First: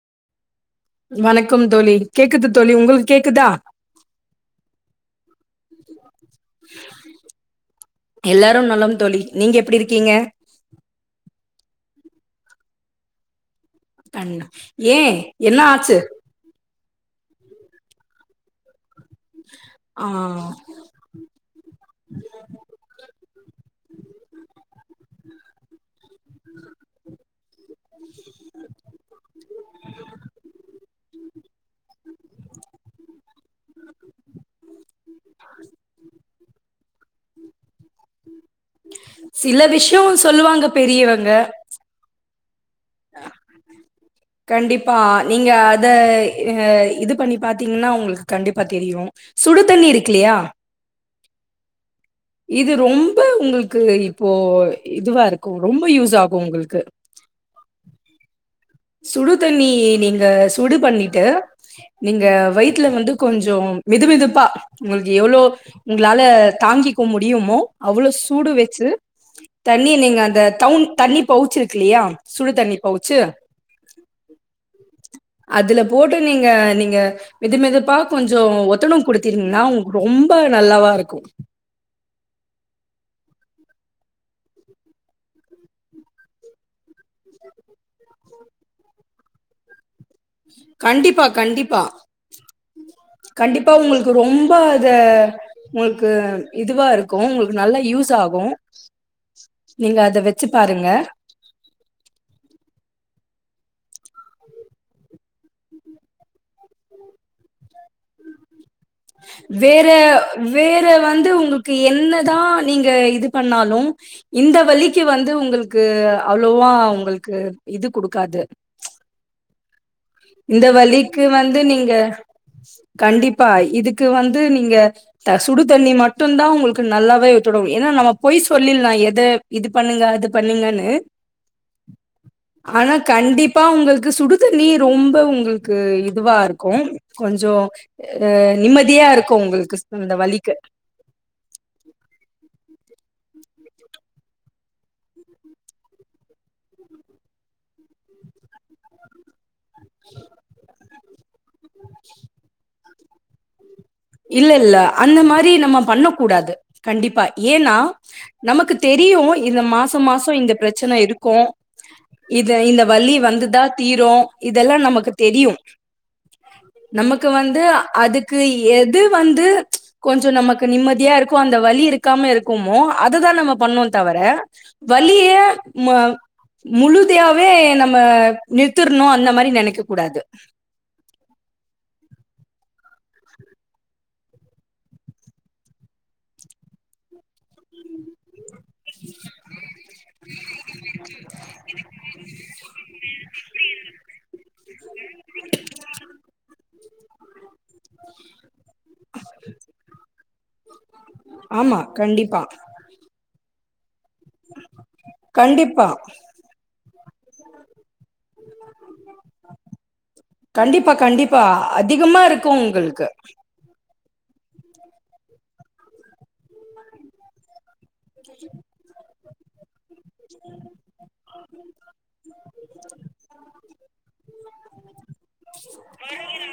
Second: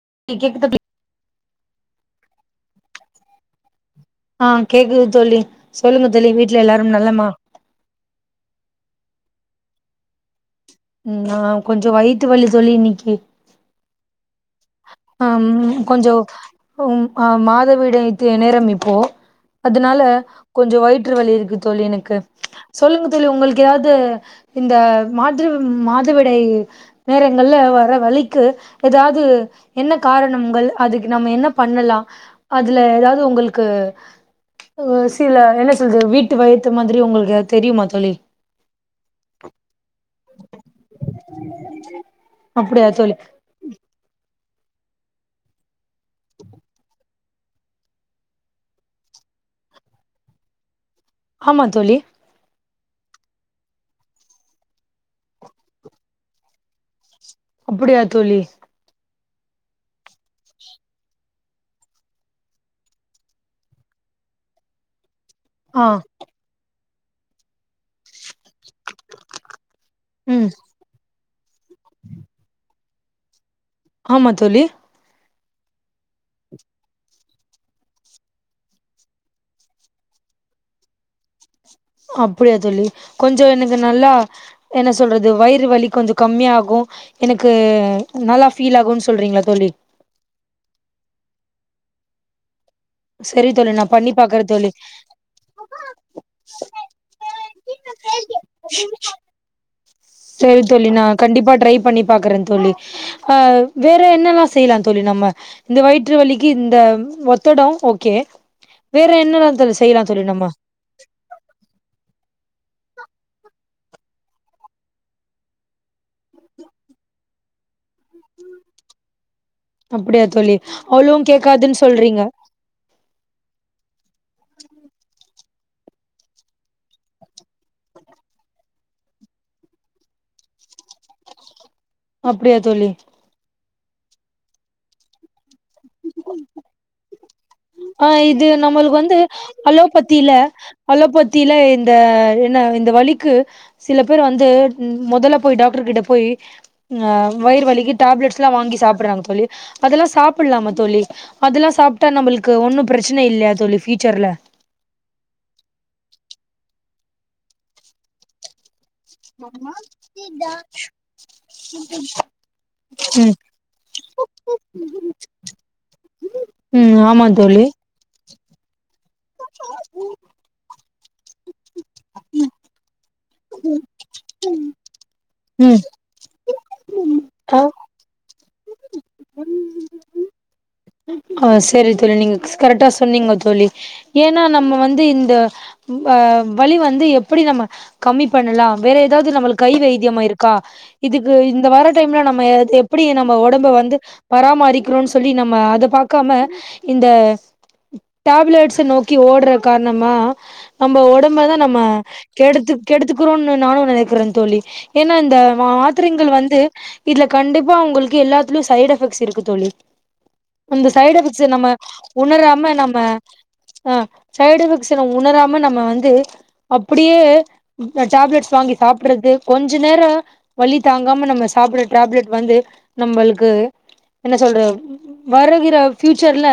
[unintelligible] வணக்கம் தோழி கேக்குது தோழி உங்களுக் கேக்குதா ஆஹ் கேக்குது தோழி சொல்லுங்க தோழி வீட்டுல எல்லாரும் நல்லமா எல்லாரு நலம் தோழி நீங்க எப்படி இருக்கீங்க ம் நா கொஞ்ச வைத்துவலி தோழி இன்னைக்கு கண்ணம் ஏ என்ன ஆச்சு கொஞ்சோ உம் ஆம் மாதவிடாய் தே நேரம் இப்போ அதனால ஆ கொஞ்ச வயிற்று வலி இருக்கு தோழி எனக்கு சொல்லுங்க தோழி உங்களுக்கு ஏதாவது இந்த மா வந்து மா [unintelligible] மாதவிடாய் நேரங்கள்ல வர வழிக்கு ஏதாவ்து என்ன காரணம்ங்கள் அதுக்கு நம்ம என்ன பண்னலா அதுல ஏதாவது உங்களுக்கு உ சில என்ன சொலது வீட்டு வய்து மாதிரி உங்களுக்கு ஏது தெரியுமா தொழி சில விஷ்ய சொல்லுவாங்க பெரியவங்க அப்டியா தோழி கண்டிப்பா நீங்க அத இஹ இதுப் ப்ப நி பாத்தீங்கன்னா உங்களுக்கு கண்டிப்பா தெரியும் சுடு தண்ணி இருக்கிலையா ஆமா தோழி இது ரொம்ப உங்களுக்கு இப்போ இதுவா இருக்கு ரொம்ப யூஸ்ஸாகு உங்களுக்கு அப்படியா தோழி சுடு தண்ணி நீங்க சுடு பண்ணிட்டு நீங்க வயிதுல வந்து கொஞ்சம் வெது வெதுப்பா [inaudible] எவ்ளோ ஆ உங்களால தாங்கி முடியுமோ அவளோ சூடு வ ச் சு தண்ணி நீங்க அந்த ம் தவுன் தண் பவுச் இருக்கில்லயா சுடுதண்ணி பவுச்சு ஆமா தோழி அதுல போட்டு நீங்க நீங்க மெது மெதுப்பா கொஞ்சோ ஒத்தனம் குடுத்தீங்கின்னா ரொம்ப நல்லாவா இருக்கு அப்டியா தோழி கொஞ்ச நிங்க நல்லா என்ன சொல்றது வயிறு வலி கொஞ்ச கம்மியாகு எனக்கு நல்லா ஃபீல் ஆகு சொல்றீங்களா தோழி கண்டிப்பா கண்டிப்பா சரி தோழி கண்டிப்பா நா பண்ணி உங்ளுக்கு பாக்குறே ரொம்ப தோழி அத உங்ளுக்கு இதுவாருக்கு உங்ளுக்கு நல்லா யூஸ்ஸாகு செரி தொலி நா கண்டிப்பா ட்ரை பண்ணி பாக்குறேன் தோலி ஆ வேற என்னல்லா செய்யலா தோலி நம்ம இந்த வயிற்று வலிக்கு இந்த ஒத்தட ஓகே வேற என்னெல்லா தோழி வேற செய்யலா தோழி நம்ம வேற வந்து உங்க்ளுக்கு என்னதான் நீங்க ஏ இது பண்ணாலு இந்த வலிக்கு வந்து உங்களுக்கு அவ்ளோவா உங்களுக்கு இது குடுக்காது அப்படியா தோழி இந்த அவ்ளோவு வலிக்கு வந்து கேக்காதுன்னு நீங்க சொல்றீங்க கண்டிப்பா இதுக்கு வந்து நீங்க அஹ் சுடு தண்ணி மட்டுந்தா உங்களுக்கு நல்லாவே தொலும் ஏனா நம்ம பொய் சொல்லிற்லா எத இது பண்ணுங்க அது பண்ணுங்கன்னு அப்படியா தோழி ஆனா கண்டிப் ப்பா உங்களுக்கு சுடு தண்ணீர் ரொம்பவு உங்களுக்கு இதுவாருக்கு கொஞ்சோ ஆஹ் இது நம்மளுக்கு வந்து அந்த அலோபத்தில வலிக்கு. அலோபத்தில இந்த என்ன இந்த வலி லிக்கு சில பேர் வந்து உம் மொதல போய் டாக்டர்கிட்ட போய் அஹ் வயிறு வலிக்கு டேப்லெட்ஸ்லா வாங்கி சாப்ட்றாங்க தோழி அதெல்லா சாப்புட்லாம தோழி அதுலா சாப்டா நம்பளுக் கு ஒன்னு பிரச்சன இல்லையா தோழிஃப் இல்ல இல்ல அந்த மாரி நம்ம பண்ணக் கூடாது கண்டிப்பா ஏனா நமக்குத் தெரியு இந்த மாச மாச இந்த பிரச்சன இருக்கு இது இந்த வலி ம் வந்துதா தீரு இதெல்லா நமக்கு தெரியு ம் ஆமா நமக்கு வந்து தோழி அதுக் க்கு ஏன் வந்து கொஞ்ச நமக்கு நிம்மதியா இருக்கு அந்த வலி இருக் இருக்காம இருக்குமோ அததான் நம்ம பண்ணோ தவிர வலிய ம் ம முழுதையாவே நம்ம நிறுத்திற்ணும் அந்த மாதிரி நனைக்க ஆ கூடாது ஆ செரி தோழி நீங்க கரெக்ட்டா சொன்னீங்க தோழி ஏன்னா நம்ம வந்து இந்த வழி வந்து எப்படி நம்ம கம்மிப் பண்ணலாம் வேற ஏதாவது நம்மளுக்கு கை வைத்தியமா இருக்கா இதுக்கு இந்த வர டைம்ல நம்ம எப்படி நம்ம ஒடம்ப வந்து பராமரிக் குனு சொல்லி நம்ம அத பாக் இந்த டேப்லெட்ஸ் நோக்கி ஓடுற காரணமா நம்ப ஒடம்பதா நம்ம ஆமா, கண்டிப்பா. கெடுத் கெடுத்து குறோனு நானு நெனைக் கிறென் தோழி ஏன்னா இந்த கண்டிப்பா. மாத்திரைங்கள் வந்து இதுல கண்டிப்பா உங்களுக்கு எல்லாத்துலயு சைட் எஃபெக்ட்ஸ் இருக்கு தோழி அந்த கண்டிப்பா, சைடு கண்டிப்பா. எஃபெக்ட்ஸ் நம்ம அதிகமா இருக்கும் உணராம நம்ம உங்களுக்கு. அ சைடு எஃபெக்ட்ஸ் உணராம நம்ம வந்து அப்படியே டேப்லெட்ஸ் வாங்கி சாப்டுறது கொஞ் நேர வலி தாங்காம நம்ம டேப்லெட் டேப்லெட் வந்து நம்மளுக்கு என்ன சொல்ற வருகிற ஃபியூச்சர்ல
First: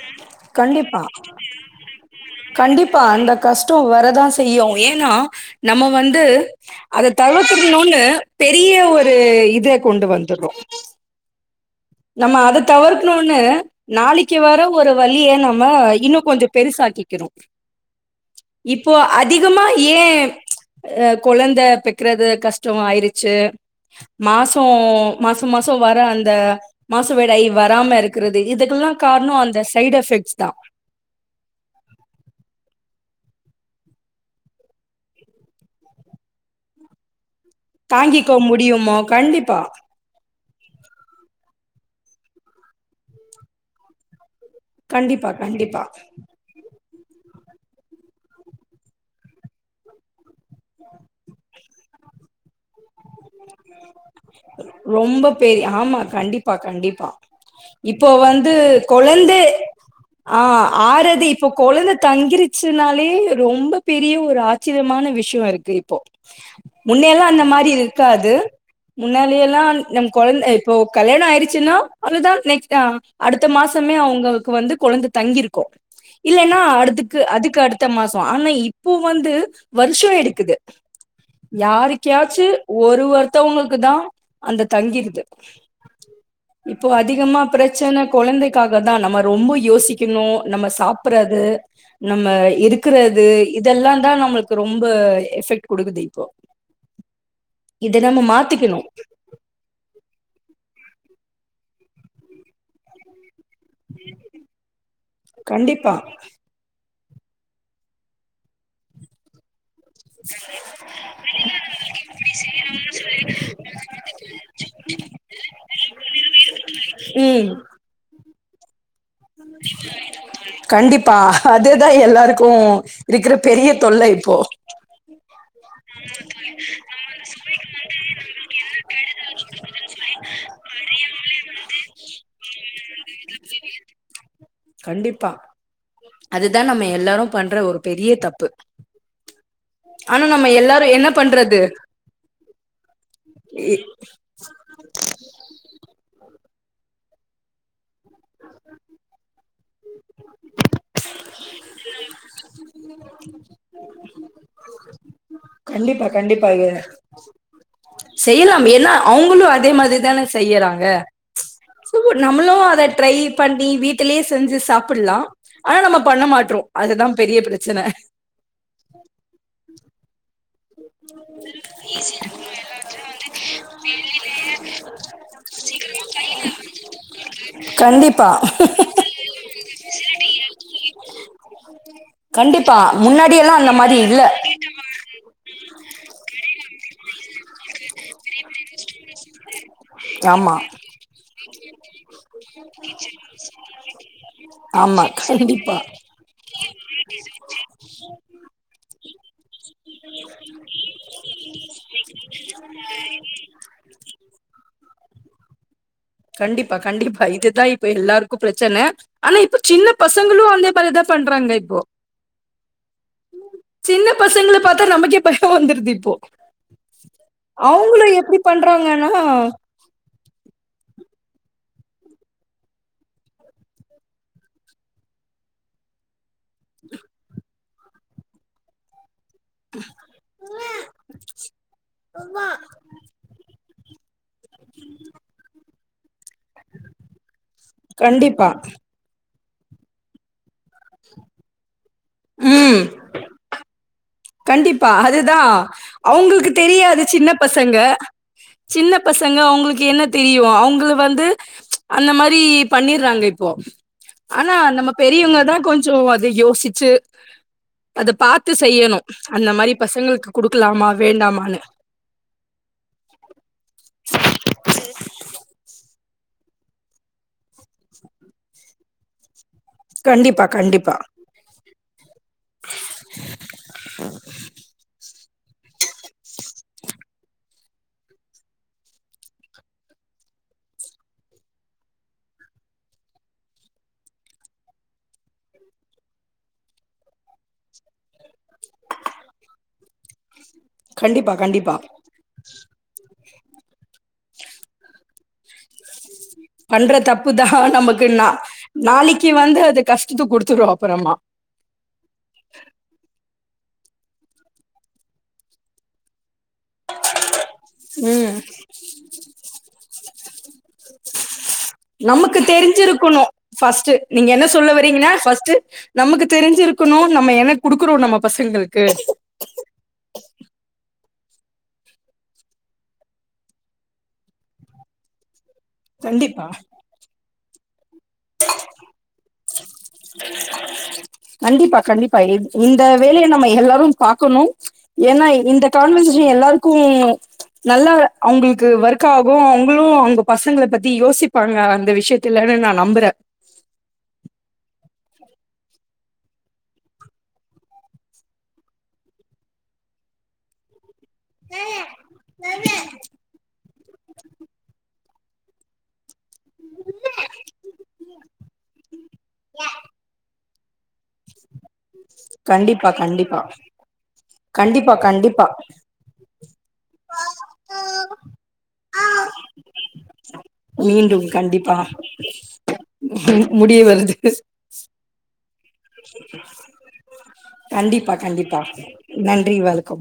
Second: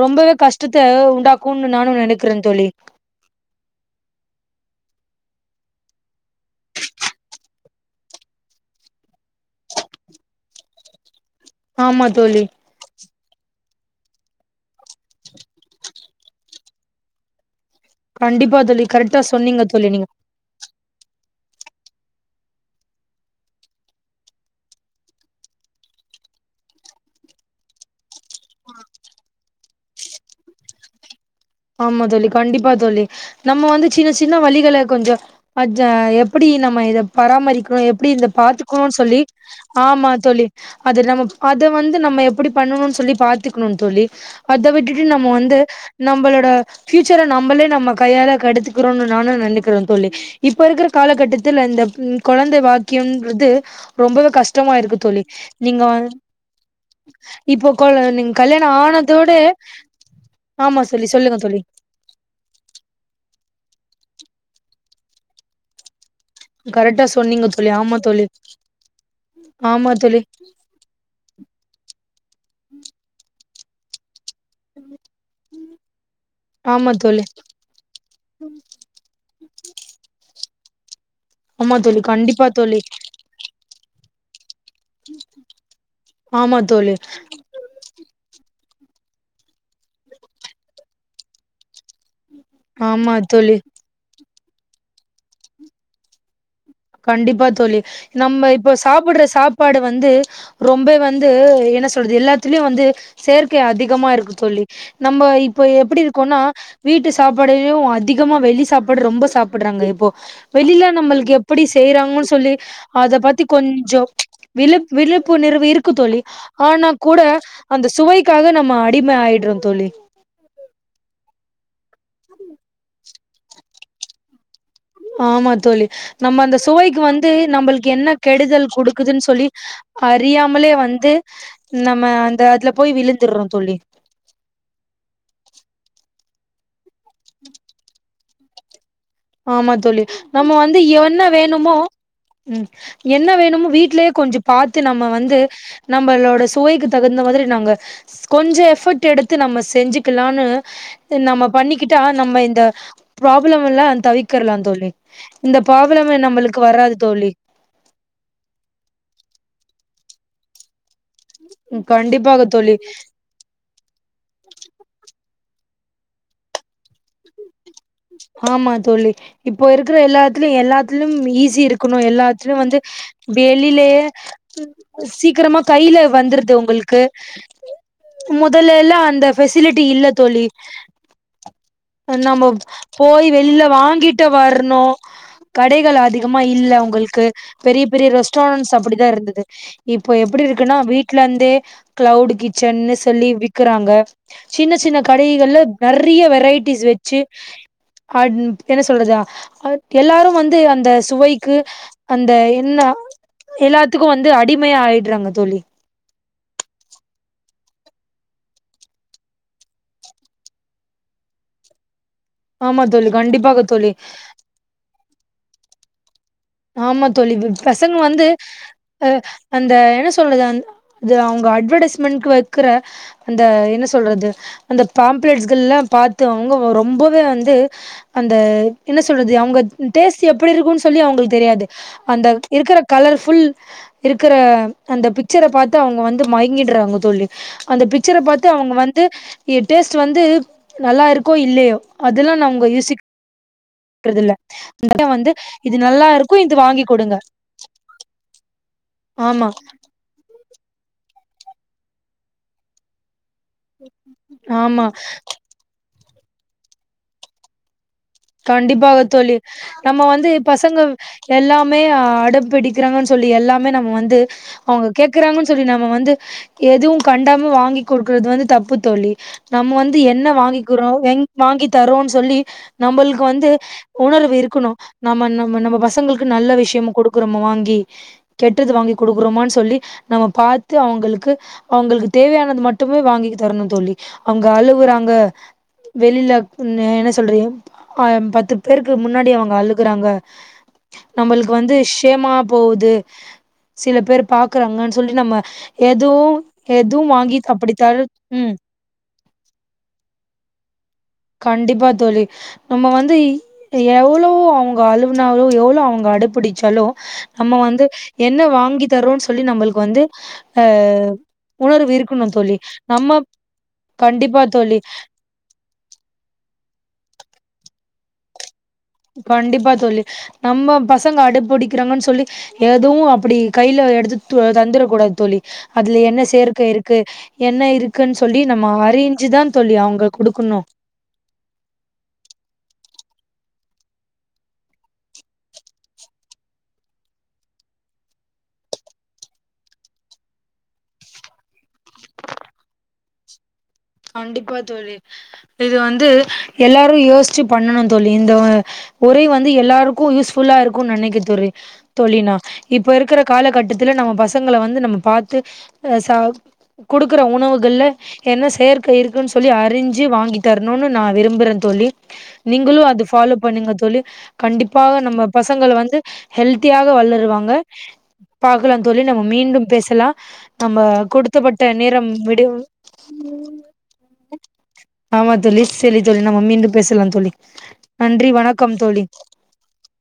ரொம்பவே கஷ்டத்த கண்டிப்பா உண்டாக்கும்னு நானும் நினைக்கிறேன் தோழி கண்டிப்பா அந்த கஷ்டோ வரதா செய்யு ஏன்னா நம்ம வந்து அத தவுத்துறன்னு பெரிய ஒரு இத கொண்டு வந்துடுறோ ஆமா நம்ம தோழி அதை தவிர் ஏ நாளைக்கு வர ஒரு வழிய நம்ம இன்னும் கொஞ்சம் பெருசாக்கிக்கிறோம் கண்டிப்பா தோழி இப்போ கரெக்டா சொன்னீங்க அதிகமா தோழி ஏ நீங்க அ குழந்த பெக்கறது கஷ்டம் ஆயிருச்சு மாச மாசம் மாசம் வர அந்த மாசம் வெடாய் வர வராம இருக்கிறது இதுக்கெல்லாம் காரணம் அந்த சைடு எஃபெக்ட்ஸ் தா ஆமா தோழி கண்டிப்பா தோழி நம்ம வந்து சின்ன சின்ன வலிகள கொஞ்ச அஜ எப்படி நம்ம இத பராமரிக் ருக்கணும் எப்படி இந்த தாங்கிக்க பாத்துக்கணு முடியுமா சொல்லி கண்டிப்பா ஆமா தோழி அது நம்ம அத வந்து நம்ம எப்படி பண்ணணும்னு சொல்லி பாத்துக்கணு தோழி அத விட்டுட்டு நம்ம கண்டிப்பா வந்து கண்டிப்பா நம்பளோ ஏ பியூச்சர நம்மளே நம்ம கையாள கேடுத்துக்றோன்னு நாணு நெனக்கிறன் தோழி இப்ப இருக்குற காலகட்டத்துல இந்த கொழந்த பாக் கியம்ன்றது ரொம்பவே கஷ்டமா இருக்கு தோழி ரொம்ப பெரிய நீங்க ஆமா வந் கண்டிப்பா கண்டிப்பா இப்போ கொழ நீங்க வந்து கல்யாணம் ஆனதோட கொழந்தை ஆமா சொல்லு சொல்லுங்க கொழந்தை தங்கிருச்சுனாலே ரொம்ப பெரிய ஒரு ஆச்சரியமான விஷயம் இருக்கு இப்போ கரெக்டா முன்னையல்லா அந்த சொன்னீங்க மாரி தோழி இரு ஆமா தோழி க்காது முன்னாடியல்லா ஆமா நம் தோழி கொழந்த இப்போ கல்யாண ஆயிருச்சின்னா அதுதா நெக்ஸ்ட் ஆ அடுத்த மாசமே அவுங்க வந்து கொழந்த தங்கியிருக்கும் இல்லன்னா ஆமா அதுக்கு தோழி அதுக்கு அடுத்த மாசம் ஆனா இப்போ வந்து வருஷம் எடுக்குது ஆமா தோழி கண்டிப்பா யாருக்கயாச்சு தோ ஒரு ஒருத்தவங்களுக்கு தா அந்த தங்கிருது ஆமா இப்போ தோழி அதிகமா பிரெச்சன கொழந்தைக் க்காக தா நம்ம ரொம்ப யோசிக்கணும் நம்ம சாப்ட்றது நம்ம ஆமா இருக்குறது தோழி இதெல்லா தா நமக் ரொம்ப எஃபெக்ட் குடுக்குது இப்போ கண்டிப்பா தோழி இத நம்ம இப்ப மாத்திக்கணு சாப்புடுற சாப்பாடு வந்து ரொம்ப வந்து என்ன சொல்றது எல்லாத்துலயும் வந்து சேர்க் க்க அதிகமா இருக்கு தோழி நம்ம இப்ப கண்டிப்பா எப்டி இருக்கோனா வீட்டு சாப்பாடையு அதிகமா வெளி சாப்பாடு ரொம்ப சாப் படுறாங்க இப்போ வெளில நம்மளுக்கு எப் ப்டி செய்யறாங்கனு சொல்லி அத பத்தி கொஞ்சோ விழுப் விழிப்புணர்வு இருக்கு தோழி ஆனா கூட ம் அந்த சுவை க்காக நம்ம ஆ அடிம ஆயிட்றோ தோழி ப்பா அதுதா எல்லாருக்கு இருக்குற பெரிய தொல்ல இப்போ ஆமா தோழி நம்ம அந்த சுவைக்கு வந்து நம்பளுக்கு என்ன கெடுதல் குடுக்குதுன் சொல்லி அறியாமலே வந்து நம்ம அந்த அதுல போய் விழுந்துடுறோ தோழி கண்டிப்பா அதுதா நம்ம எல்லாரு பண்ற ஒரு பெரிய தப் ப்பு ஆமா தோழி நம்ம வந்து என்ன வேணுமோ ம்ம் என்ன வேணுமோ இ- வீட்லயே கொஞ்சோ பாத்து நம்ம வந்து நம்பளோட சுவைக்குத் தகுந்த மாதிரி நாங்க கொஞ்சோ எஃபர்ட் எடுத்து நம்ம செஞ்சிக்கலான்னு நம்ம பண்ணிக்கிட்டா நம்ம இந்த ப்ராப்ளம் எல்லா தவிக்கெரலா தோழி இந்த கண்டிப்பா பராப்ளமே கண்டிப்பா நம்மளுக்கு வராது தோழி செய்யலாம் ஏன்னா அவங்களும் அதே மாதிரி தானே செய்யறாங்க [unintelligible] கண்டிப்பாக நம்மளு தோழி அத ட்ரை பண்ணி வீட்டுலேயே செஞ்சு சாப்பிட்லா ஆனா நம்ம பண்ண மாட்றோ அதுதா பெரிய பிரச்சனை ஆமா தோழி இப்போ இருக்கிற எல்லாத்துல எல்லாத்திலும் ஈஸி இருக்கணும் எல்லாத்திலும் வந்து வெளிலயே சீக்கிரமா கையிலே வந்துருது உங்களுக்கு கண்டிப்பா முதல்லல்ல அந்த ஃபெசிலிட்டி இல்ல தோழி நம்மோ கண்டிப்பா போயி முன்னாடி எல்லா வெளில அந்த மாரி இல்ல வாங்கிட்டு வர்ணு கடைகள் அதிகமா இல்ல உங்களுக்கு பெரிய பெரிய ரெஸ்டாரண்ட்ஸ் அப்படித்தான இருந்தது இப்போ எப்படி ஆமா இருக்குன்னா வீட்ல இருந்தே க்ளவுட் கிச்சன்னு சொல்லி விக்கிறாங்க சின்னச் சின்ன ஆமா கடைகள்ல கண்டிப்பா நெர்றைய்ய வெரைட்டிஸ் வச்சு ஆட் டென்னிஸ் சொல்லுதா அதுக் எல்லாரு வந்து அந்த சுவைக்கு அந்த என்ன எல்லாத்துக்கு வந்து அடிமையா ஆய் ரங்க தோழி கண்டிப்பா கண்டிப்பா இதுதா இப்ப எல்லாருக்கு பிரச்சனை ஆனா இப்பச் சின்னப் பசங்களு அதே மாதிரிதா பண்றாங்க இப்போ ஆமா தோழி கண்டிப்பாக தோழி த்து வந்துருது இப்போ ஆமா தோழி ப் ப் பசங்க அவுங்களு வந்து எப்டி பண்றாங்கன்னா அஹ் அந்த என்ன சொல்றது அந் இது அவங்க அட்வர்டைஸ்மெண்ட்கு வக்கிற அந்த என்ன சொல்றது அந்த பாம்ஃப்லெட்கள் எல்லா பாத் த்து அவங்க ரொம்பவே வந்து அந்த என்ன சொ சொல்றது அவுங்க டேஸ்ட் எப்புடி இருக்கும்ன்னு சொல்லி அவங்களுக்கு தெரியாது அந்த இருக்கிற கலர்ஃபுல் இருக் க்கிற அந்த பிக்சரை பாத் து அவுங்க வந்து மயங்கிடுறாங்க தோழி அந்த பிக்சரைப் பார்த்து கண்டிப்பா அவுங்க வந்து இது டேஸ்ட் வந்து நல்லா இருக்கோ இல்லையோ அதெல்லாம் நான் அவ்ங்க ம் யூசிக் க்கிறது இல்ல [unintelligible] வந்து இது நல்லா இருக் உங்களுக்கு தெரியாது சின்ன பசங்க சின்ன பசங்க ஆமா அவுங்களுக்கு என்ன தெரியு அவுங்கள் வந்து ச் அந்த மாரி பண்ணீறாங்க இப்போ ஆனா ஆமா நம்ம பெரியவங்கதா கொஞ்சோ இத யோசிச்சு அத பாத்து செய்யணு [unintelligible] அந்த மாரி நம்ம வந்து பசங்களுக்கு பசங்க குடுக்கலாமா வேண்டாமான்னு எல்லாமே அட பிடிக்கிறாங்னு சொல்லி எல்லாமே நம்ம வந்து அவுங்க கேக்குறாங்கன்னு சொல்லி நம்ம வந்து எதுவு கண்டாமு வாங்கி கொடுக்குறது வந்து தப்பு தோழி நம்ம வந்து என்ன கண்டிப்பா கண்டிப்பா வாங்கிக்கிறோம் எங் வாங்கி தரோனு சொல்லி நம்மளுக்கு வந்து உணர்வு இருக்கணு நம்ம நம்ம நம்ம பசங்களுக்கு நல்ல விஷயமா கொடுக்குறோமா வாங்கி கெட்டது வாங்கி கொடுக்குறோமான்னு சொல்லி நம்ம பாத்து அவுங்களுக்கு அவுங்களுக்கு தேவையானது மட்டுமே வாங்கி தரணு தோழி அவுங்க அழுவுறாங்க வெளில என்ன சொல்றது [unintelligible] பேருக்கு முன்னாடி அவுங்க அழு குறாங்க கண்டிப்பா நம்மளுக்கு வந்து கண்டிப்பா ஸ்ஷேமா போகுது சில பேர் பாக்குறாங்கனு சொல்லி நம்ம எதுவு பண்ற தப்பு தா நமக்கு ந ம். நாளைக் கி வந்து அது கஷ்டத குடுத்துரு அப்பறமா கண்டிப்பா தோழி நம்ம வந்து எவ்ளோ அவுங்க அழுவுனாலோ எவ்ளோ அவுங்க அடப்பிடிச்சாலு நம்ம வந்து ம் என்ன வாங்கி தறோன்னு சொல்லி நம்மளுக்கு வந்து அ உணர்வு இருக்கணும் நமக்கு தோழி. நம்ம தெரிஞ்சிருக்குணு ஃபர்ஸ்ட்டு நீங்க கண்டிப்பா என்ன சொல்ல தோழி. வர்றீங்னா ஃபர்ஸ்ட்டு நமக்கு தெரிஞ்சிருக்கணு நம்ம என்ன குடுக்குறோ நம்ம பசங்களு கண்டிப்பா தோழி நம்ம ப த்ங்க அடப்புடிக்கிறாங்கன் சொல்லி எதுவு அப்டி கைல எடுத்து து தந்துரக்கூடாது தோழி அதுல என்ன கண்டிப்பா சேர்க்கை இருக்கு என்ன இருக் க்குன் சொல்லி நம்ம அறிஞ்சிதா தோழி அவங்கக் குடுக்கணு கண்டிப்பா கண்டிப்பா இ இந்த வேலைய [unintelligible] பாக்கணு ஏனா இந்த கான்வர்சேஷ எல்லாருக்கு நல்ல அவ்ங்ளுக்கு ஒர்க் ஆகு அவ்ங்ளு அவங்க பசங்ள பத்தி யோசிப்பாங்க அந்த விஷயத்துலனு நா நம்புற கண்டிப்பா தோழி இது வந்து எல்லாரு யோசிச்சு பண்ணணு தோழி இந்த உரை வந்து எல்லாருக்கு யூஸ்ஃபுல்லா இருக்குன் நெனை [unintelligible] தோழி நா இப்ப இருக்கிற காலகட்டத் இதுல நம்ம பசங்கள வந்து நம்ம பாத்து சா குடுக்குற உணவுகள்ல என்ன செயற் க்கை இருக்குன் சொல்லி அறிஞ்சு வாங்கித்தர இன்னொன்னு நா விரும்புறே தோழி நீங்களு கண்டிப்பா அது ஃபாலோ கண்டிப்பா பண்ணுங்க தோழி கண்டிப்பா கண்டிப்பாக நம்ம கண்டிப்பா பசங்கள வந்து ஹெல்த்தியாக வளருவாங்க பாக்கலா தோழி நம்ம மீண்டும் பேசலா நம்ம மீண்டும் கொடுத்தப்பட்ட கண்டிப்பா நேரம் விடைவு [unintelligible] சேலி தோழி நம்ம மீண்டும் பேசலாந் தோழி கண்டிப்பா நன்றி கண்டிப்பா வணக்கம் தோழி நன்றி வணக்கம்